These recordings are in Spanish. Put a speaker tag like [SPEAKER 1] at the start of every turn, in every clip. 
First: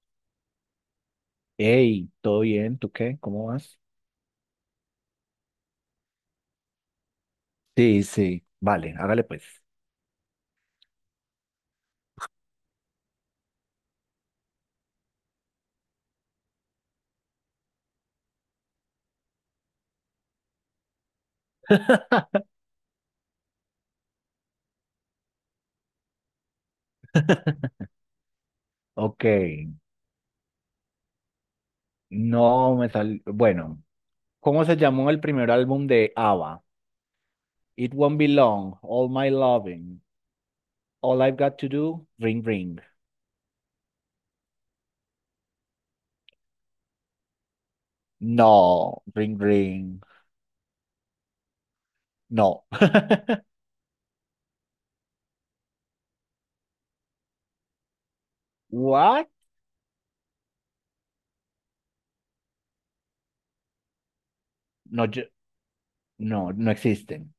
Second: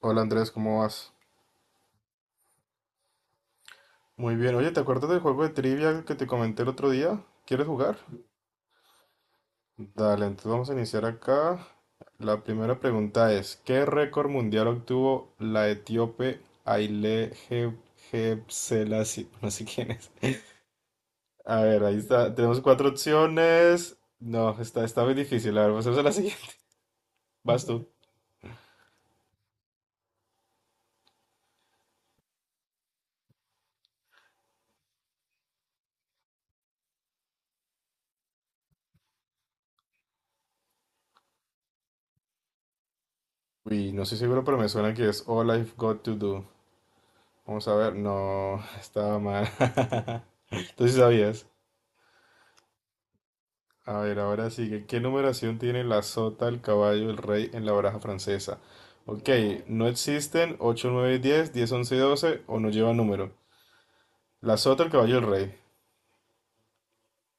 [SPEAKER 1] Hola Andrés, ¿cómo vas?
[SPEAKER 2] Hey, ¿todo bien? ¿Tú qué? ¿Cómo vas?
[SPEAKER 1] Muy bien, oye, ¿te acuerdas del juego de trivia que te comenté el otro día? ¿Quieres jugar?
[SPEAKER 2] Sí, sí, vale, hágale pues.
[SPEAKER 1] Dale, entonces vamos a iniciar acá. La primera pregunta es, ¿qué récord mundial obtuvo la etíope Haile Gebrselassie? No sé quién es. A ver, ahí está. Tenemos cuatro opciones. No, está muy difícil. A ver, vamos a hacer la siguiente. Vas tú.
[SPEAKER 2] Ok, no me sal... Bueno, ¿cómo se llamó el primer álbum de ABBA? It Won't Be Long, All My Loving, All I've Got to Do, Ring Ring.
[SPEAKER 1] Uy, no estoy seguro, pero me suena que es All I've Got to Do. Vamos a ver. No,
[SPEAKER 2] No,
[SPEAKER 1] estaba
[SPEAKER 2] Ring
[SPEAKER 1] mal.
[SPEAKER 2] Ring,
[SPEAKER 1] Entonces sabías.
[SPEAKER 2] no.
[SPEAKER 1] A ver, ahora sigue. ¿Qué numeración tiene la sota, el caballo, el rey en la baraja francesa?
[SPEAKER 2] What?
[SPEAKER 1] Ok, no existen 8 9 diez 11 12 o no llevan número. La sota, el
[SPEAKER 2] No,
[SPEAKER 1] caballo,
[SPEAKER 2] yo-
[SPEAKER 1] el rey.
[SPEAKER 2] no, no existen.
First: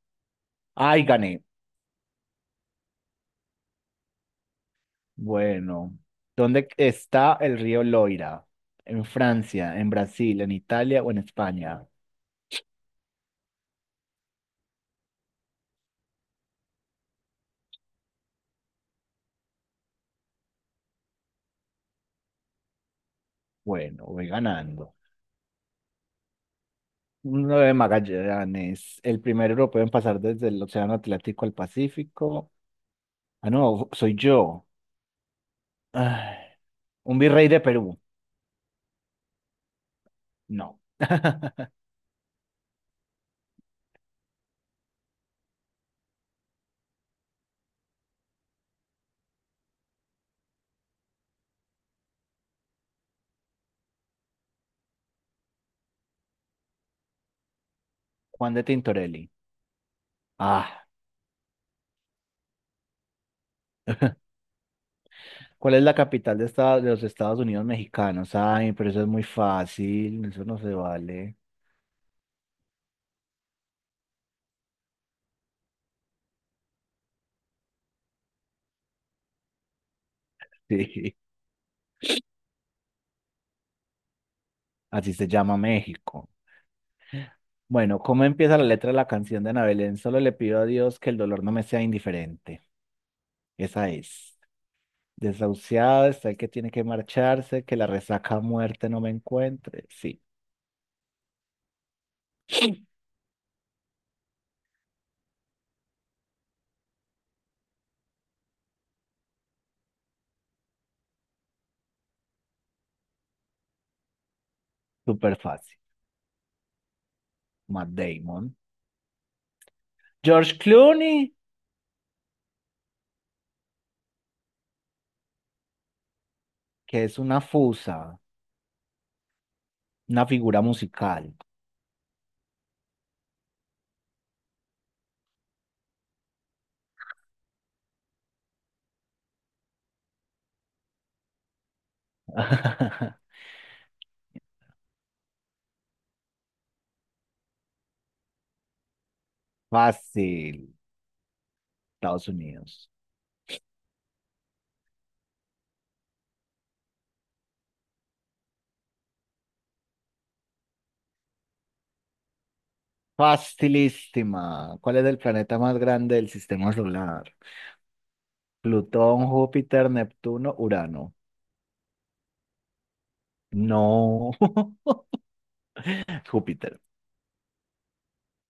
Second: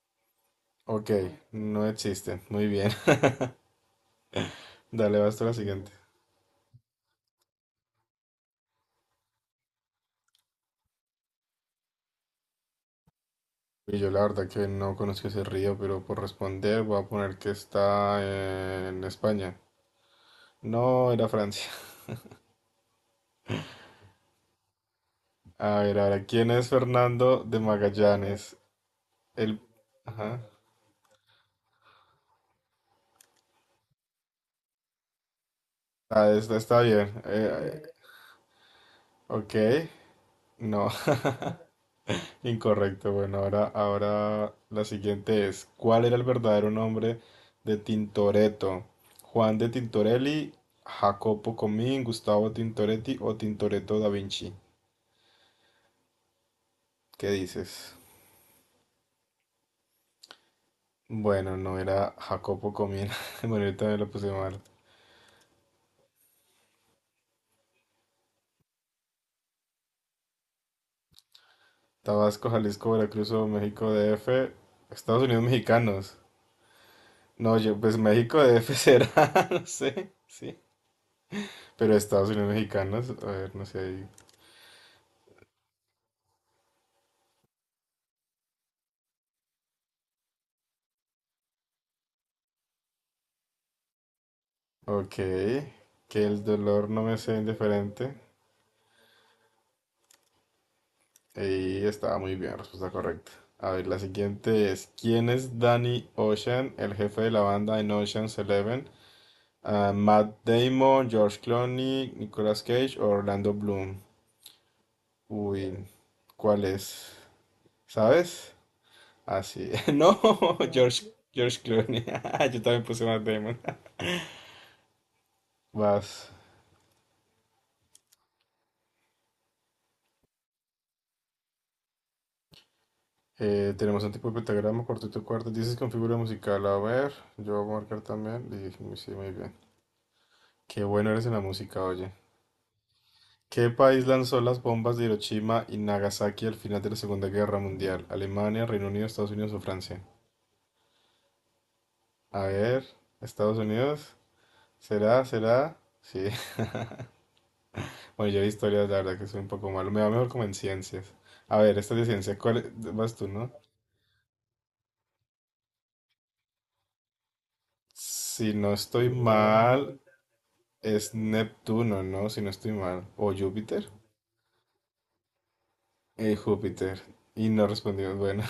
[SPEAKER 2] Ay,
[SPEAKER 1] Ok,
[SPEAKER 2] gané.
[SPEAKER 1] no existen. Muy bien. Dale, basta la siguiente.
[SPEAKER 2] Bueno, ¿dónde está el río Loira? ¿En Francia, en Brasil, en Italia o en España?
[SPEAKER 1] Y yo la verdad que no conozco ese río, pero por responder voy a poner que está en España. No, era Francia.
[SPEAKER 2] Bueno, voy ganando.
[SPEAKER 1] A ver, ahora, ¿quién es Fernando
[SPEAKER 2] Uno
[SPEAKER 1] de
[SPEAKER 2] de
[SPEAKER 1] Magallanes?
[SPEAKER 2] Magallanes, el primer
[SPEAKER 1] El...
[SPEAKER 2] europeo en pasar
[SPEAKER 1] Ajá.
[SPEAKER 2] desde el Océano Atlántico al Pacífico. Ah, no, soy yo.
[SPEAKER 1] Ah,
[SPEAKER 2] Ay,
[SPEAKER 1] esta está bien.
[SPEAKER 2] un virrey de Perú.
[SPEAKER 1] Ok.
[SPEAKER 2] No.
[SPEAKER 1] No, incorrecto. Bueno, ahora la siguiente es, ¿cuál era el verdadero nombre de Tintoretto? Juan de Tintorelli, Jacopo Comín, Gustavo Tintoretti o Tintoretto da Vinci. ¿Qué dices?
[SPEAKER 2] Juan de Tintorelli. Ah,
[SPEAKER 1] Bueno, no era Jacopo Comín. Bueno, ahorita me lo puse mal.
[SPEAKER 2] ¿cuál es la capital de, de los Estados Unidos mexicanos? Ay, pero eso es muy fácil, eso no se vale.
[SPEAKER 1] Tabasco, Jalisco, Veracruz o México DF, Estados Unidos mexicanos. No, yo, pues México DF será, no sé, sí.
[SPEAKER 2] Sí,
[SPEAKER 1] Pero Estados Unidos mexicanos, a ver, no sé, ahí.
[SPEAKER 2] así se llama México. Bueno, ¿cómo empieza la letra de la canción de Ana Belén? Solo le pido a Dios que el dolor no me sea indiferente. Esa es.
[SPEAKER 1] Ok,
[SPEAKER 2] Desahuciado,
[SPEAKER 1] que
[SPEAKER 2] está el
[SPEAKER 1] el
[SPEAKER 2] que tiene que
[SPEAKER 1] dolor no me sea
[SPEAKER 2] marcharse, que la
[SPEAKER 1] indiferente.
[SPEAKER 2] resaca a muerte no me encuentre. Sí,
[SPEAKER 1] Y estaba muy bien, respuesta correcta. A ver, la siguiente es, ¿quién es Danny Ocean, el jefe de la banda en Ocean's Eleven? Ah, Matt Damon, George Clooney, Nicolas Cage o Orlando Bloom.
[SPEAKER 2] súper fácil.
[SPEAKER 1] Uy, ¿cuál es?
[SPEAKER 2] Matt
[SPEAKER 1] ¿Sabes?
[SPEAKER 2] Damon.
[SPEAKER 1] Así. No, no,
[SPEAKER 2] George
[SPEAKER 1] George,
[SPEAKER 2] Clooney,
[SPEAKER 1] George Clooney. Yo también puse Matt Damon. Vas.
[SPEAKER 2] que es una fusa, una figura musical.
[SPEAKER 1] Tenemos un tipo de pentagrama, cuarteto de cuerdas. Dices con figura musical. A ver, yo voy a marcar también. Y, dije, sí, muy bien. Qué bueno eres en la música, oye. ¿Qué país lanzó las bombas de Hiroshima y Nagasaki al final de la Segunda Guerra Mundial? ¿Alemania, Reino Unido, Estados Unidos o Francia?
[SPEAKER 2] Fácil, Estados
[SPEAKER 1] A ver,
[SPEAKER 2] Unidos.
[SPEAKER 1] Estados Unidos. ¿Será? ¿Será? Sí. Bueno, yo de historias, la verdad que soy un poco malo. Me va mejor como en ciencias. A ver, esta es de ciencia. ¿Cuál es? Vas tú, ¿no?
[SPEAKER 2] Facilísima. ¿Cuál es el planeta más grande del sistema solar?
[SPEAKER 1] Si no estoy
[SPEAKER 2] Plutón, Júpiter,
[SPEAKER 1] mal,
[SPEAKER 2] Neptuno, Urano.
[SPEAKER 1] es Neptuno, ¿no? Si no estoy mal. ¿O Júpiter?
[SPEAKER 2] No. Júpiter.
[SPEAKER 1] Júpiter. Y no respondió. Bueno,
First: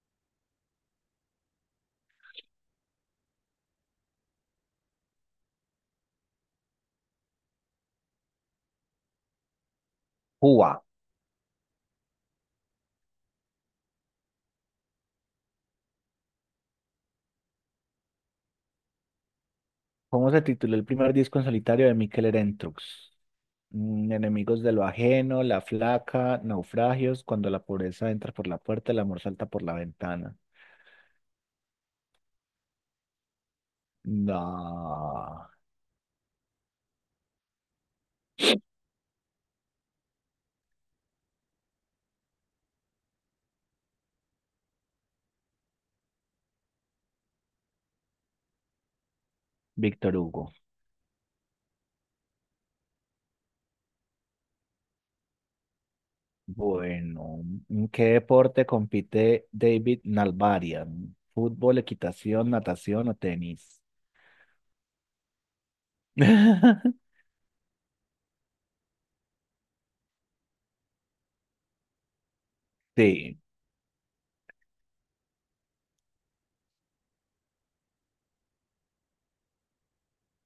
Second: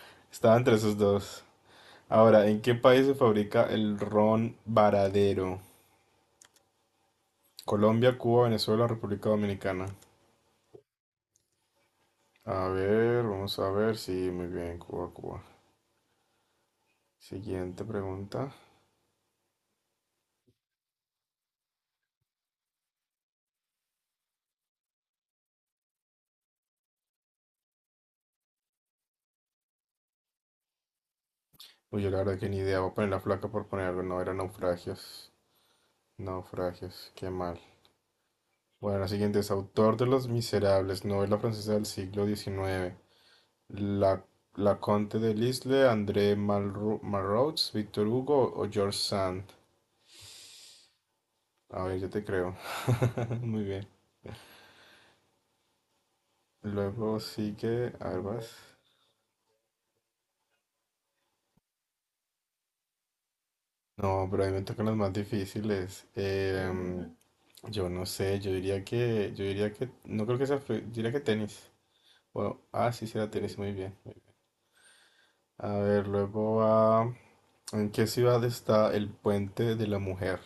[SPEAKER 1] estaba entre esos dos. Ahora, ¿en qué país se fabrica el ron varadero? Colombia, Cuba, Venezuela, República Dominicana.
[SPEAKER 2] Cuba.
[SPEAKER 1] A ver, vamos a ver. Sí, muy bien, Cuba, Cuba. Siguiente pregunta.
[SPEAKER 2] ¿Cómo se tituló el primer disco en solitario de Mikel Erentxun? Mm, Enemigos de lo ajeno, la flaca, naufragios, cuando la pobreza entra por la puerta, el amor salta por la ventana.
[SPEAKER 1] Uy, yo la verdad que ni idea. Voy a poner la flaca por poner algo. No, era naufragios.
[SPEAKER 2] No,
[SPEAKER 1] Naufragios, qué mal. Bueno, la siguiente es autor de Los Miserables, novela francesa del siglo XIX. La, la Conte de Lisle, André Malraux, Víctor Hugo o George Sand.
[SPEAKER 2] Víctor Hugo.
[SPEAKER 1] A ver, yo te creo. Muy bien. Luego
[SPEAKER 2] Bueno, ¿en
[SPEAKER 1] sigue,
[SPEAKER 2] qué
[SPEAKER 1] a ver,
[SPEAKER 2] deporte
[SPEAKER 1] vas.
[SPEAKER 2] compite David Nalbarian? ¿Fútbol, equitación, natación o tenis?
[SPEAKER 1] No, pero a mí me tocan las más difíciles. Yo no sé, yo diría que, no creo que sea, diría que tenis. Bueno, ah, sí, será
[SPEAKER 2] Sí,
[SPEAKER 1] tenis, muy bien. Muy bien. A ver, luego va, ¿en qué ciudad está el Puente de la Mujer?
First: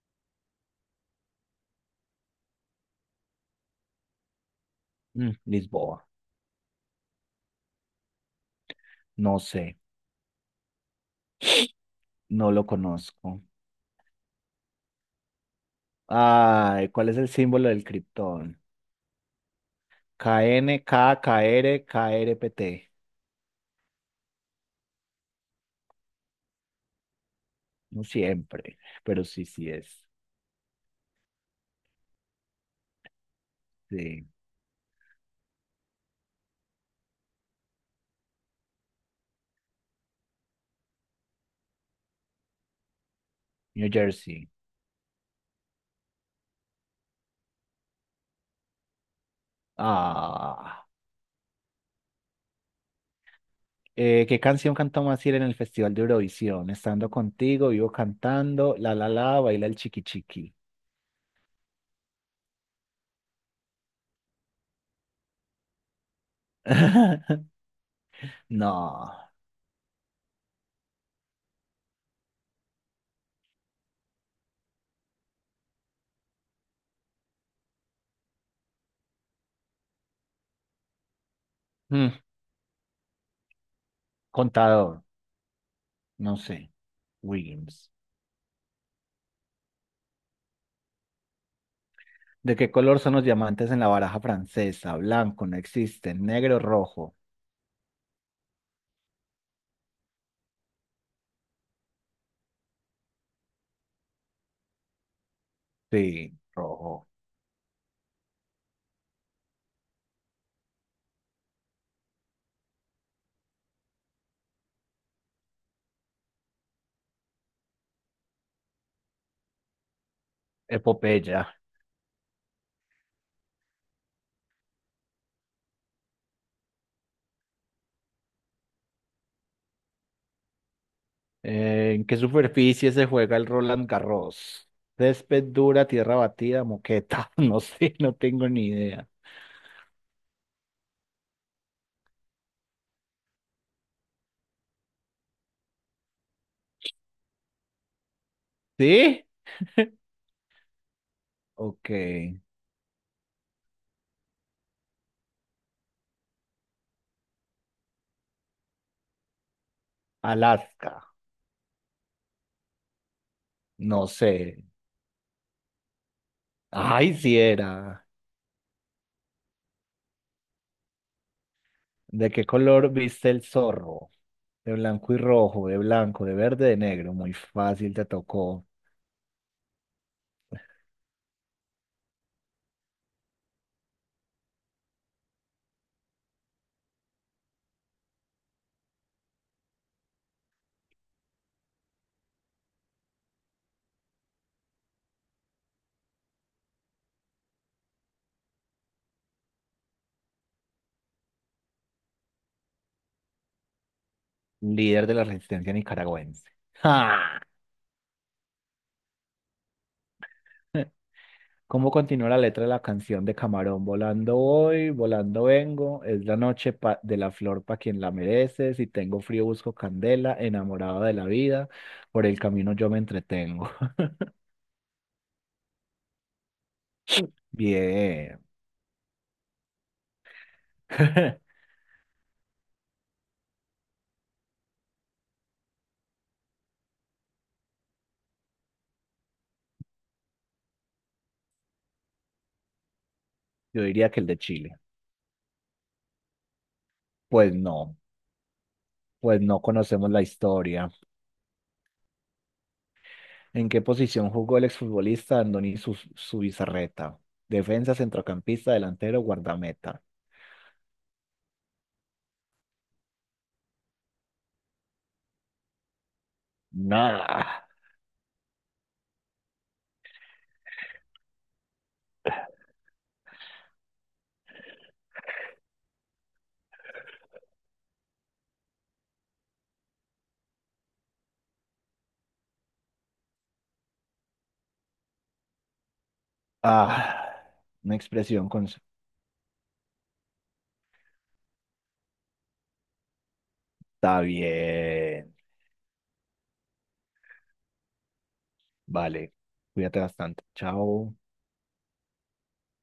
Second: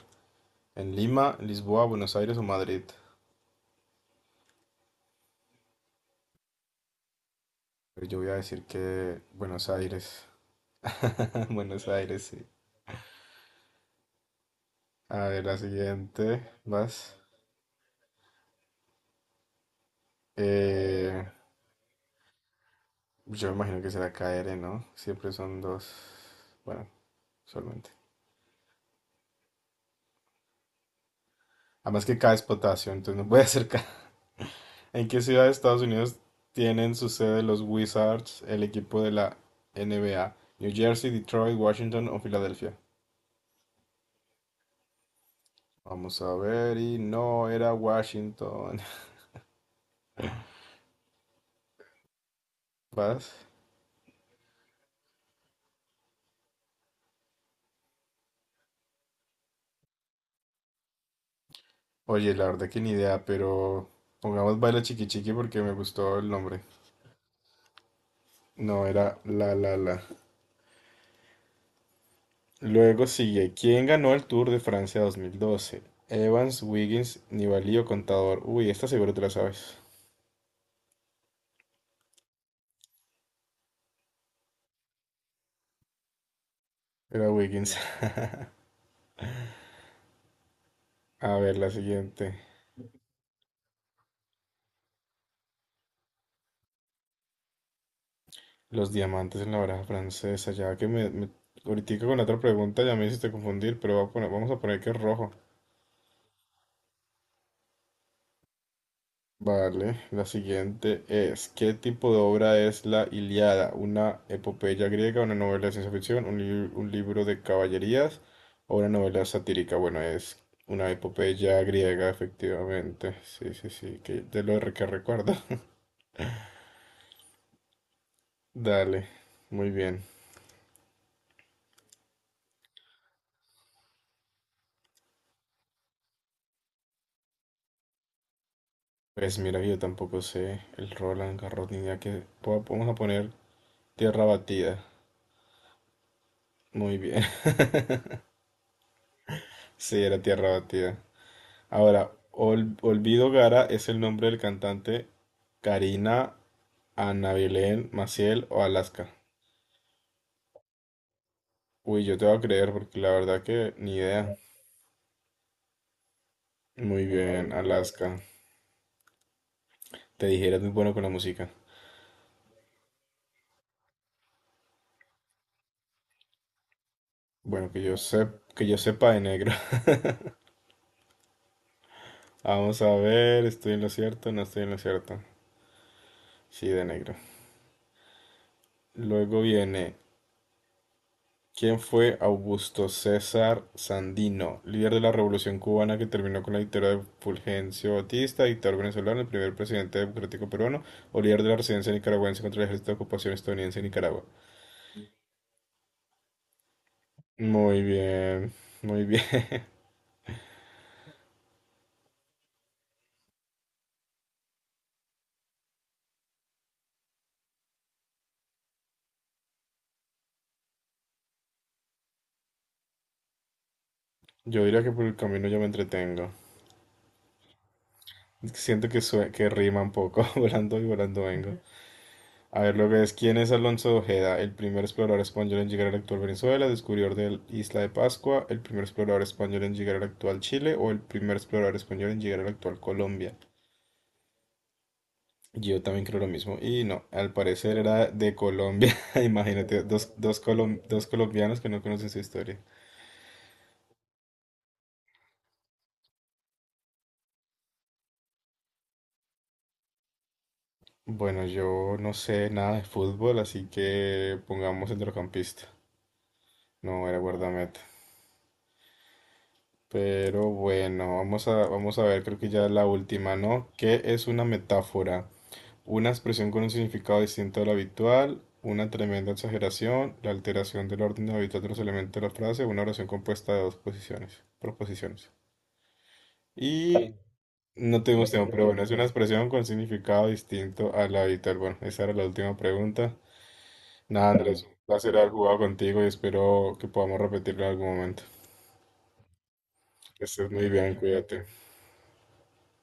[SPEAKER 1] ¿En Lima, Lisboa, Buenos Aires o Madrid?
[SPEAKER 2] mm, Lisboa.
[SPEAKER 1] Pero yo voy a decir que
[SPEAKER 2] No sé,
[SPEAKER 1] Buenos Aires. Buenos Aires, sí.
[SPEAKER 2] no lo conozco.
[SPEAKER 1] A ver, la siguiente.
[SPEAKER 2] Ay, ¿cuál
[SPEAKER 1] Vas.
[SPEAKER 2] es el símbolo del criptón? K N, K K
[SPEAKER 1] Eh,
[SPEAKER 2] R K R P T.
[SPEAKER 1] yo me imagino que será KR, ¿no? Siempre son dos. Bueno, solamente.
[SPEAKER 2] No siempre, pero sí, sí es.
[SPEAKER 1] Además que K es potasio, entonces no puede ser K.
[SPEAKER 2] Sí.
[SPEAKER 1] ¿En qué ciudad de Estados Unidos tienen su sede los Wizards, el equipo de la NBA? ¿New Jersey, Detroit, Washington o Filadelfia?
[SPEAKER 2] New Jersey.
[SPEAKER 1] Vamos a ver. Y no era Washington.
[SPEAKER 2] Ah.
[SPEAKER 1] Vas.
[SPEAKER 2] ¿Qué canción cantamos así en el Festival de Eurovisión? Estando contigo, vivo cantando, la la la, baila el chiqui chiqui.
[SPEAKER 1] Oye, la verdad que ni idea, pero pongamos Baila Chiqui Chiqui porque me gustó el nombre. No,
[SPEAKER 2] No.
[SPEAKER 1] era La La La. Luego sigue, ¿quién ganó el Tour de Francia 2012? Evans, Wiggins, Nibali o Contador. Uy, esta seguro te la sabes.
[SPEAKER 2] Mm, Contador, no sé.
[SPEAKER 1] Era Wiggins.
[SPEAKER 2] Williams.
[SPEAKER 1] A ver, la siguiente.
[SPEAKER 2] ¿De qué color son los diamantes en la baraja francesa? Blanco, no existen. Negro, rojo.
[SPEAKER 1] Los diamantes en la baraja francesa. Ya que ahorita con la otra pregunta ya me hiciste confundir, pero vamos a poner que es rojo.
[SPEAKER 2] Sí, rojo.
[SPEAKER 1] Vale, la siguiente es, ¿qué tipo de obra es la Ilíada? ¿Una epopeya griega, una novela de ciencia ficción, un libro de caballerías o una novela satírica? Bueno, es una
[SPEAKER 2] Epopeya.
[SPEAKER 1] epopeya griega, efectivamente. Sí, sí, sí, que de lo re- que recuerdo. Dale, muy bien.
[SPEAKER 2] ¿En qué superficie se juega el Roland Garros? Césped dura, tierra batida, moqueta. No sé, no tengo ni idea.
[SPEAKER 1] Pues mira, yo tampoco sé el Roland Garros ni idea Vamos a poner tierra batida. Muy bien.
[SPEAKER 2] ¿Sí?
[SPEAKER 1] Sí, era tierra batida.
[SPEAKER 2] Ok.
[SPEAKER 1] Ahora, Olvido Gara es el nombre del cantante. Karina, Ana Belén, Maciel o Alaska.
[SPEAKER 2] Alaska.
[SPEAKER 1] Uy, yo te voy a creer porque la verdad que ni
[SPEAKER 2] No sé.
[SPEAKER 1] idea. Muy
[SPEAKER 2] Ay, si
[SPEAKER 1] bien,
[SPEAKER 2] era.
[SPEAKER 1] Alaska. Te dije, eres muy bueno con la música.
[SPEAKER 2] ¿De qué color viste el zorro? De blanco y rojo, de blanco, de verde, de negro. Muy
[SPEAKER 1] Bueno, que
[SPEAKER 2] fácil,
[SPEAKER 1] yo
[SPEAKER 2] te
[SPEAKER 1] sepa,
[SPEAKER 2] tocó.
[SPEAKER 1] que yo sepa, de negro. Vamos a ver, ¿estoy en lo cierto? No estoy en lo cierto. Sí, de negro. Luego viene, ¿quién fue Augusto César Sandino, líder de la Revolución cubana que terminó con la dictadura de Fulgencio Batista, dictador venezolano, el primer presidente democrático peruano, o líder de la resistencia nicaragüense contra el ejército de ocupación estadounidense en Nicaragua?
[SPEAKER 2] Líder de la resistencia nicaragüense. ¡Ja!
[SPEAKER 1] Muy bien, muy bien.
[SPEAKER 2] ¿Cómo continúa la letra de la canción de Camarón? Volando voy, volando vengo, es la noche de la flor para quien la merece, si tengo frío busco candela, enamorado de la vida, por el camino yo me entretengo.
[SPEAKER 1] Yo diría que por el camino yo me entretengo.
[SPEAKER 2] Bien,
[SPEAKER 1] Es que siento que, que rima un poco, volando y volando vengo. A ver, lo que es, ¿quién es Alonso de Ojeda? El primer explorador español en llegar a la actual Venezuela, descubridor de la isla de Pascua, el primer explorador español en llegar al actual Chile o el primer explorador español en llegar a la actual Colombia.
[SPEAKER 2] yo diría que el de Chile.
[SPEAKER 1] Yo también creo lo mismo. Y no, al
[SPEAKER 2] Pues
[SPEAKER 1] parecer
[SPEAKER 2] no,
[SPEAKER 1] era de Colombia.
[SPEAKER 2] pues no
[SPEAKER 1] Imagínate,
[SPEAKER 2] conocemos
[SPEAKER 1] dos,
[SPEAKER 2] la
[SPEAKER 1] dos,
[SPEAKER 2] historia.
[SPEAKER 1] dos colombianos que no conocen su historia.
[SPEAKER 2] ¿En qué posición jugó el exfutbolista Andoni Zubizarreta? Defensa, centrocampista, delantero, guardameta.
[SPEAKER 1] Bueno, yo no sé nada de fútbol, así que pongamos centrocampista. No, era
[SPEAKER 2] Nada.
[SPEAKER 1] guardameta. Pero bueno, vamos a ver, creo que ya es la última, ¿no? ¿Qué es una metáfora? Una expresión con un significado distinto al habitual, una tremenda exageración, la alteración del orden habitual de los elementos de la frase, una oración compuesta de dos proposiciones. Y
[SPEAKER 2] Ah, una
[SPEAKER 1] no tenemos
[SPEAKER 2] expresión
[SPEAKER 1] tiempo, pero
[SPEAKER 2] con.
[SPEAKER 1] bueno, es una expresión con significado distinto al habitual. Bueno, esa era la última pregunta.
[SPEAKER 2] Está
[SPEAKER 1] Nada, Andrés, un placer haber
[SPEAKER 2] bien.
[SPEAKER 1] jugado contigo y espero que podamos repetirlo en algún momento.
[SPEAKER 2] Vale. Cuídate
[SPEAKER 1] Que
[SPEAKER 2] bastante.
[SPEAKER 1] estés muy bien,
[SPEAKER 2] Chao.
[SPEAKER 1] cuídate.